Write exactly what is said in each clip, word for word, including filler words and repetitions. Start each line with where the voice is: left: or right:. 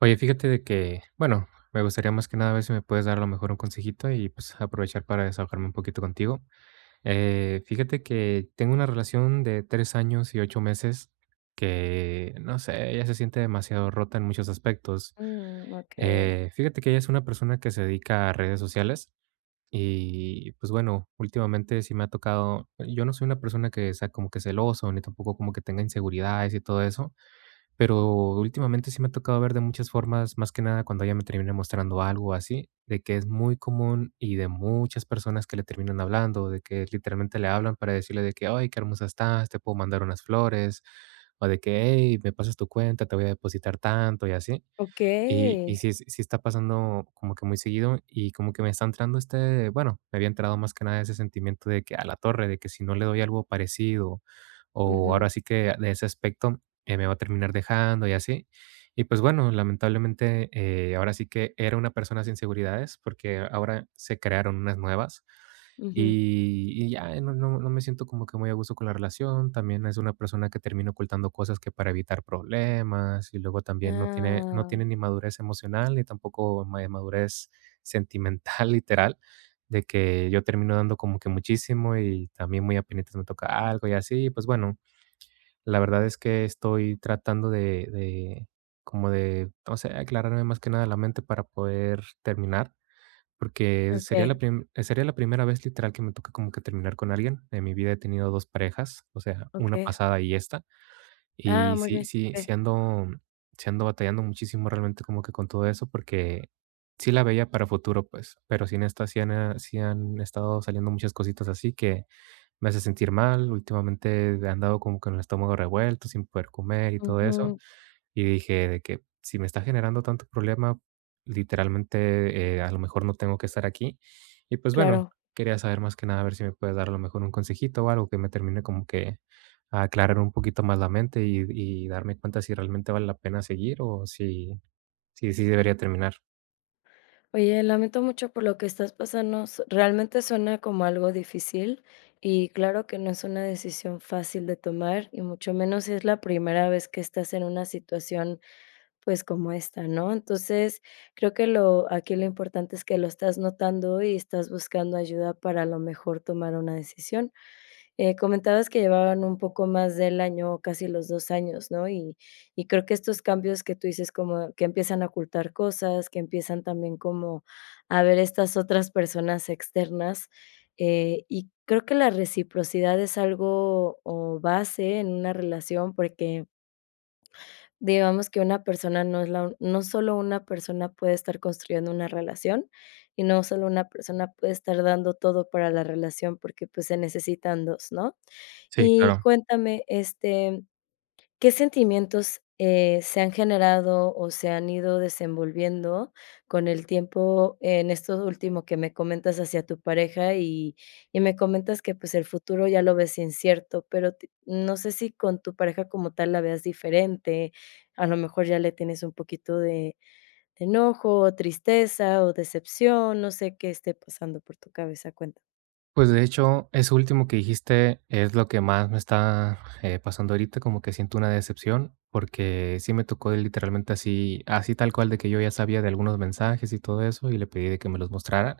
right: Oye, fíjate de que, bueno, me gustaría más que nada ver si me puedes dar a lo mejor un consejito y pues aprovechar para desahogarme un poquito contigo. Eh, fíjate que tengo una relación de tres años y ocho meses que, no sé, ella se siente demasiado rota en muchos aspectos.
left: Mm, okay,
right: Eh, fíjate que ella es una persona que se dedica a redes sociales y pues bueno, últimamente sí me ha tocado. Yo no soy una persona que sea como que celoso ni tampoco como que tenga inseguridades y todo eso. Pero últimamente sí me ha tocado ver de muchas formas, más que nada cuando ella me termina mostrando algo así, de que es muy común y de muchas personas que le terminan hablando, de que literalmente le hablan para decirle de que, ay, qué hermosa estás, te puedo mandar unas flores, o de que, hey, me pasas tu cuenta, te voy a depositar tanto y así. Y y
left: okay.
right: sí es- sí está pasando como que muy seguido, y como que me está entrando este, bueno, me había entrado más que nada ese sentimiento de que a la torre, de que si no le doy algo parecido, o
left: Ujú,
right: ahora sí que de ese aspecto, eh, me va a terminar dejando y así. Y pues bueno, lamentablemente, eh, ahora sí que era una persona sin seguridades, porque ahora se crearon unas nuevas.
left: ujú.
right: Y y ya, eh, no no no me siento como que muy a gusto con la relación. También es una persona que termina ocultando cosas que para evitar problemas, y luego también no tiene no
left: Ah,
right: tiene ni madurez emocional, ni tampoco ma madurez sentimental, literal, de que yo termino dando como que muchísimo y también muy apenitas me toca algo y así. Pues bueno, la verdad es que estoy tratando de de como de, no sé, aclararme más que nada la mente para poder terminar. Porque sería la
left: okay,
right: prim sería la primera vez literal que me toca como que terminar con alguien. En mi vida he tenido dos parejas, o sea, una
left: okay.
right: pasada y esta.
left: Ah,
right: Y
left: muy
right: sí
left: bien,
right: sí
left: okey.
right: sí ando sí ando batallando muchísimo realmente como que con todo eso, porque sí la veía para futuro, pues, pero sin esta sí en esta sí han, ah, sí han estado saliendo muchas cositas así que me hace sentir mal. Últimamente he andado como con el estómago revuelto, sin poder comer y todo eso.
left: Ujú,
right: Y dije de que si me está generando tanto problema, literalmente, eh, a lo mejor no tengo que estar aquí. Y pues bueno,
left: claro.
right: quería saber más que nada a ver si me puedes dar a lo mejor un consejito o algo que me termine como que a aclarar un poquito más la mente y, y darme cuenta si realmente vale la pena seguir o si, si, si debería terminar.
left: Oye, lamento mucho por lo que estás pasando. s- Realmente suena como algo difícil, y claro que no es una decisión fácil de tomar y mucho menos si es la primera vez que estás en una situación pues como esta, ¿no? Entonces, creo que lo aquí lo importante es que lo estás notando y estás buscando ayuda para a lo mejor tomar una decisión. Eh, comentabas que llevaban un poco más del año, casi los dos años, ¿no? Y y creo que estos cambios que tú dices, como que empiezan a ocultar cosas, que empiezan también como a ver estas otras personas externas, eh, y creo que la reciprocidad es algo o base en una relación, porque digamos que una persona no es la un- no solo una persona puede estar construyendo una relación, y no solo una persona puede estar dando todo para la relación, porque, pues, se necesitan dos, ¿no?
right: Sí,
left: Y
right: claro.
left: cuéntame, este, ¿qué sentimientos, eh, se han generado o se han ido desenvolviendo con el tiempo en esto último que me comentas hacia tu pareja? Y y me comentas que, pues, el futuro ya lo ves incierto, pero ti no sé si con tu pareja como tal la veas diferente, a lo mejor ya le tienes un poquito de de enojo, o tristeza, o decepción. No sé qué esté pasando por tu cabeza, cuenta.
right: Pues, de hecho, eso último que dijiste es lo que más me está, eh, pasando ahorita, como que siento una decepción, porque sí me tocó de literalmente así así tal cual de que yo ya sabía de algunos mensajes y todo eso, y le pedí de que me los mostrara,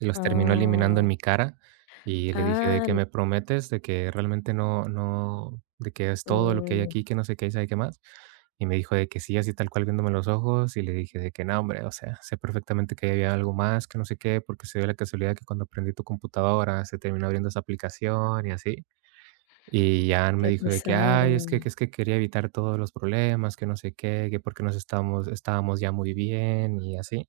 right: y los terminó eliminando en
left: Ah,
right: mi cara, y le dije de
left: ah,
right: que:
left: no.
right: "¿Me prometes de que realmente no no de que es todo lo que hay
left: Mm,
right: aquí, que no sé qué y sabe qué más?". Y me dijo de que sí, así tal cual viéndome los ojos, y le dije de que no, hombre, o sea, sé perfectamente que había algo más, que no sé qué, porque se dio la casualidad que cuando prendí tu computadora se terminó abriendo esa aplicación y así. Y ya me
left: qué
right: dijo de que,
left: pesado.
right: ay, es que, que es que quería evitar todos los problemas, que no sé qué, que porque nos estábamos, estábamos ya muy bien y así.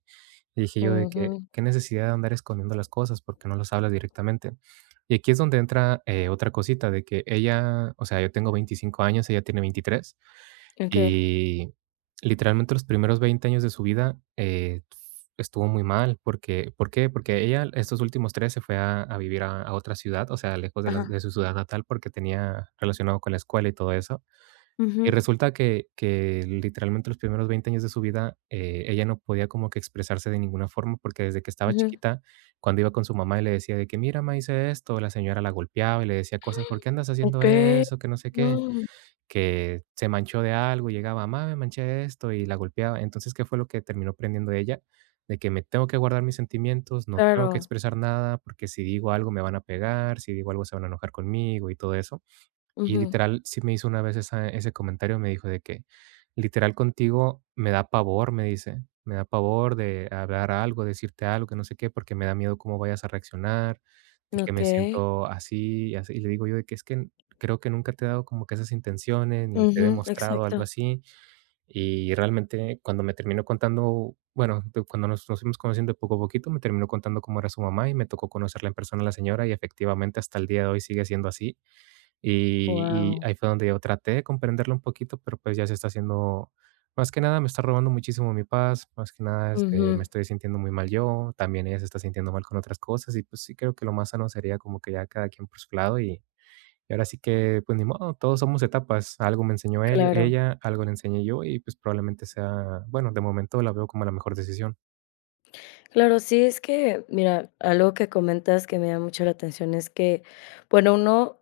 right: Y dije yo de
left: Ujú,
right: que, qué necesidad de andar escondiendo las cosas, porque no las hablas directamente. Y aquí es donde entra, eh, otra cosita de que ella, o sea, yo tengo veinticinco años, ella tiene veintitrés,
left: okey.
right: y literalmente los primeros veinte años de su vida, eh, estuvo muy mal, porque, ¿por qué? Porque ella estos últimos tres se fue a a vivir a a otra ciudad, o sea, lejos de la
left: Ajá.
right: de su ciudad natal porque tenía relacionado con la escuela y todo eso. Y
left: Ujú,
right: resulta que que literalmente los primeros veinte años de su vida, eh, ella no podía como que expresarse de ninguna forma, porque desde que estaba
left: ujú.
right: chiquita, cuando iba con su mamá y le decía de que: "Mira, ma, hice esto", la señora la golpeaba y le decía cosas: "¿Por qué andas haciendo
left: Okey.
right: eso?", que no sé qué,
left: No,
right: que se manchó de algo, llegaba: mamá me manché de esto", y la golpeaba. Entonces, ¿qué fue lo que terminó aprendiendo ella? De que me tengo que guardar mis sentimientos, no tengo que
left: claro.
right: expresar nada, porque si digo algo me van a pegar, si digo algo se van a enojar conmigo y todo eso. Y
left: Ujú.
right: literal, sí me hizo una vez esa ese comentario, me dijo de que: "Literal contigo me da pavor", me dice, "me da pavor de hablar algo, decirte algo, que no sé qué, porque me da miedo cómo vayas a reaccionar, de que me
left: Okey.
right: siento así y así". Y le digo yo de que: "Es que creo que nunca te he dado como que esas intenciones, ni te he
left: Ujú,
right: demostrado algo
left: exacto.
right: así". Y realmente cuando me terminó contando, bueno, de cuando nos nos fuimos conociendo de poco a poquito, me terminó contando cómo era su mamá y me tocó conocerla en persona a la señora y efectivamente hasta el día de hoy sigue siendo así. Y y
left: Guau.
right: ahí fue donde yo traté de comprenderlo un poquito, pero, pues, ya se está haciendo, más que nada me está robando muchísimo mi paz, más que nada, este, me
left: Ujú,
right: estoy sintiendo muy mal yo, también ella se está sintiendo mal con otras cosas y, pues, sí creo que lo más sano sería como que ya cada quien por su lado y y ahora sí que, pues, ni modo, todos somos etapas, algo me enseñó él
left: claro.
right: ella, algo le enseñé yo y, pues, probablemente sea, bueno, de momento la veo como la mejor decisión.
left: Claro, sí, es que, mira, algo que comentas que me llama mucho la atención es que, bueno, uno,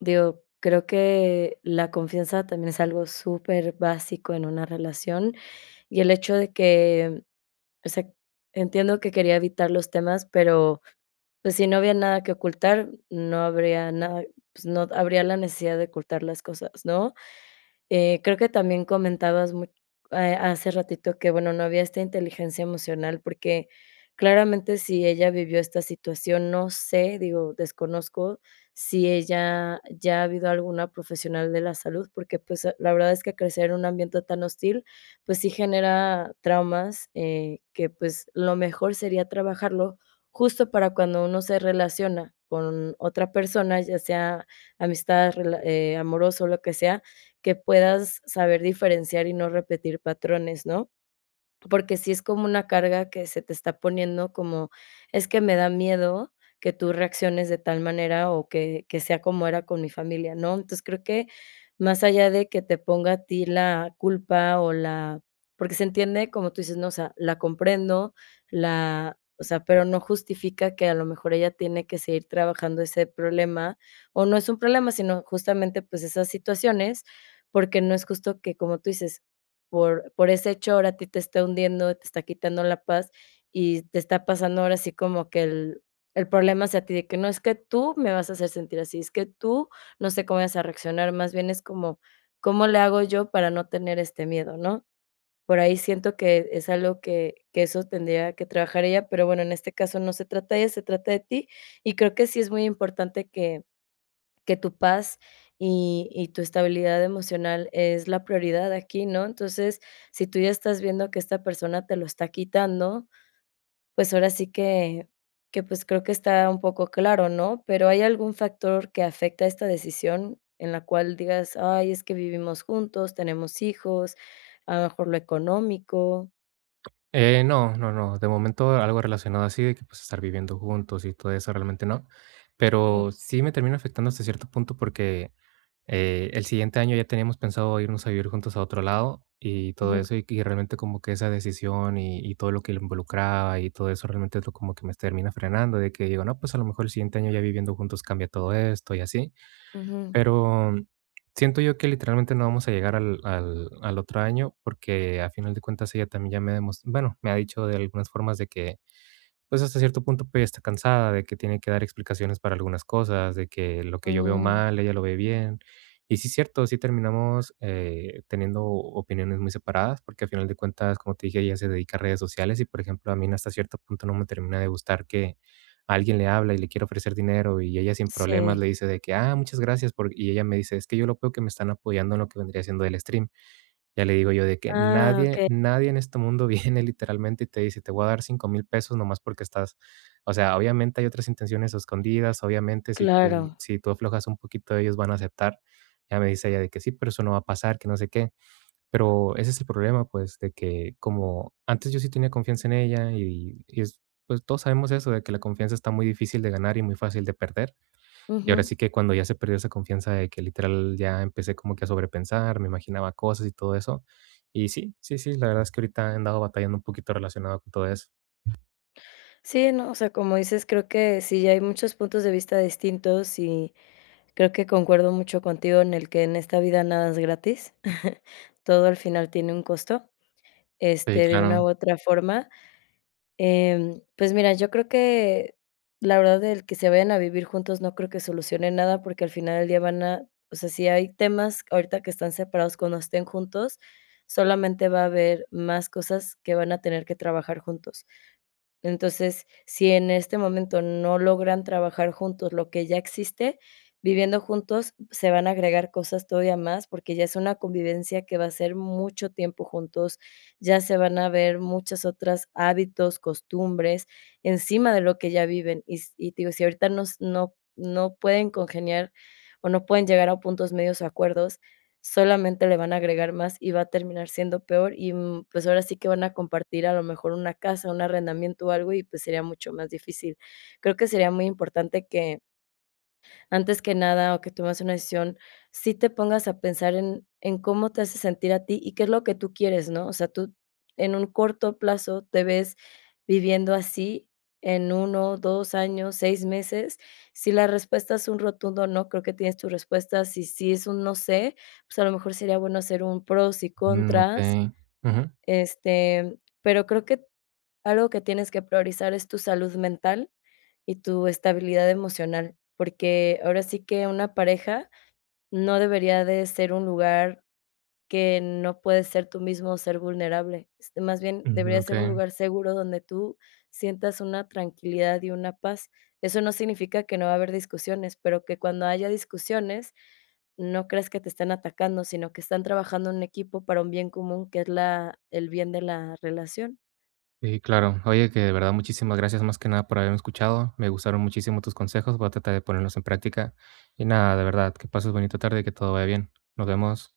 left: digo, creo que la confianza también es algo superbásico en una relación. Y el hecho de que O sea, entiendo que quería evitar los temas, pero, pues, si no había nada que ocultar, no habría nada, pues, no habría la necesidad de ocultar las cosas, ¿no? Eh, creo que también comentabas mu eh, hace ratito que, bueno, no había esta inteligencia emocional, porque claramente si ella vivió esta situación, no sé, digo, desconozco si ella ya ha habido alguna profesional de la salud, porque, pues, eh, la verdad es que crecer en un ambiente tan hostil pues sí genera traumas, eh, que, pues, lo mejor sería trabajarlo justo para cuando uno se relaciona con otra persona, ya sea amistad, rela eh, amoroso, lo que sea, que puedas saber diferenciar y no repetir patrones, ¿no? Porque sí es como una carga que se te está poniendo como, es que me da miedo que tú reacciones de tal manera o que que sea como era con mi familia, ¿no? Entonces, creo que más allá de que te ponga a ti la culpa o la porque se entiende, como tú dices, ¿no? O sea, la comprendo, la o sea, pero no justifica que a lo mejor ella tiene que seguir trabajando ese problema, o no es un problema, sino justamente, pues, esas situaciones, porque no es justo que, como tú dices, por por ese hecho, ahora a ti te está hundiendo, te está quitando la paz y te está pasando ahora sí como que el el problema hacia ti de que no es que tú me vas a hacer sentir así, es que tú no sé cómo vas a reaccionar, más bien es como, ¿cómo le hago yo para no tener este miedo?, ¿no? Por ahí siento que es algo que que eso tendría que trabajar ella, pero bueno, en este caso no se trata de ella, se trata de ti, y creo que sí es muy importante que que tu paz y y tu estabilidad emocional es la prioridad aquí, ¿no? Entonces, si tú ya estás viendo que esta persona te lo está quitando, pues ahora sí que que, pues, creo que está un poco claro, ¿no? Pero, ¿hay algún factor que afecta esta decisión en la cual digas: "Ay, es que vivimos juntos, tenemos hijos, a lo mejor lo económico"?
right: Eh, no, no, no. De momento algo relacionado así de que pues estar viviendo juntos y todo eso realmente no.
left: Mm,
right: Pero sí me termina afectando hasta cierto punto porque eh, el siguiente año ya teníamos pensado irnos a vivir juntos a otro lado y todo
left: ujú,
right: eso y, y realmente como que esa decisión y, y todo lo que lo involucraba y todo eso realmente es lo como que me termina frenando de que digo, no, pues a lo mejor el siguiente año ya viviendo juntos cambia todo esto y así.
left: ujú,
right: Pero siento yo que literalmente no vamos a llegar al al al otro año, porque a final de cuentas ella también ya me demostró, bueno, me ha dicho de algunas formas de que pues hasta cierto punto, pues, está cansada de que tiene que dar explicaciones para algunas cosas, de que lo que yo veo
left: mm,
right: mal, ella lo ve bien. Y sí, es cierto, sí terminamos eh, teniendo opiniones muy separadas, porque al final de cuentas, como te dije, ella se dedica a redes sociales y, por ejemplo, a mí hasta cierto punto no me termina de gustar que a alguien le habla y le quiere ofrecer dinero y ella sin problemas
left: sí.
right: le dice de que, ah, muchas gracias, por... Y ella me dice, es que yo lo veo que me están apoyando en lo que vendría siendo el stream. Ya le digo yo de que
left: Ah,
right: nadie,
left: okey,
right: nadie en este mundo viene literalmente y te dice: "Te voy a dar cinco mil pesos nomás porque estás". O sea, obviamente hay otras intenciones escondidas, obviamente si tú
left: claro.
right: si tú aflojas un poquito, ellos van a aceptar. Ya me dice ella de que: "Sí, pero eso no va a pasar, que no sé qué". Pero ese es el problema, pues, de que como antes yo sí tenía confianza en ella y y es pues, todos sabemos eso de que la confianza está muy difícil de ganar y muy fácil de perder. Y ahora sí que cuando ya se perdió esa confianza de que literal ya empecé como que a sobrepensar, me imaginaba cosas y todo eso. Y sí, sí, sí, la verdad es que ahorita he andado batallando un poquito relacionado con todo eso.
left: Sí, no, o sea, como dices, creo que sí hay muchos puntos de vista distintos, y creo que concuerdo mucho contigo en el que en esta vida nada es gratis. Todo al final tiene un costo,
right: Sí,
left: este, de una
right: claro.
left: u otra forma. Em, pues mira, yo creo que, la verdad, el que se vayan a vivir juntos no creo que solucione nada, porque al final del día van a, o sea, si hay temas ahorita que están separados, cuando estén juntos solamente va a haber más cosas que van a tener que trabajar juntos. Entonces, si en este momento no logran trabajar juntos lo que ya existe, viviendo juntos se van a agregar cosas todavía más, porque ya es una convivencia que va a ser mucho tiempo juntos, ya se van a ver muchas otras hábitos, costumbres, encima de lo que ya viven. Y s y te digo, si ahorita nos no no pueden congeniar o no pueden llegar a puntos medios o acuerdos, solamente le van a agregar más y va a terminar siendo peor y, mm, pues, ahora sí que van a compartir a lo mejor una casa, un arrendamiento o algo y, pues, sería mucho más difícil. Creo que sería muy importante que, antes que nada, o que tomes una decisión, sí te pongas a pensar en en cómo te hace sentir a ti y qué es lo que tú quieres, ¿no? O sea, tú en un corto plazo te ves viviendo así, en uno, dos años, seis meses. Si la respuesta es un rotundo no, creo que tienes tu respuesta. Si sí es un no sé, pues, a lo mejor sería bueno hacer un pros y
right: Mm,
left: contras,
right: okey. Ujú,
left: este, pero creo que algo que tienes que priorizar es tu salud mental y tu estabilidad emocional, porque ahora sí que una pareja no debería de ser un lugar que no puedes ser tú mismo, o ser vulnerable. Este, más bien,
right: ujú,
left: debería ser
right: okey.
left: un lugar seguro donde tú sientas una tranquilidad y una paz. Eso no significa que no va a haber discusiones, pero que cuando haya discusiones no creas que te están atacando, sino que están trabajando en equipo para un bien común, que es la el bien de la relación.
right: Sí, claro. Oye, que de verdad muchísimas gracias más que nada por haberme escuchado. Me gustaron muchísimo tus consejos, voy a tratar de ponerlos en práctica. Y nada, de verdad, que pases bonita tarde y que todo vaya bien. Nos vemos.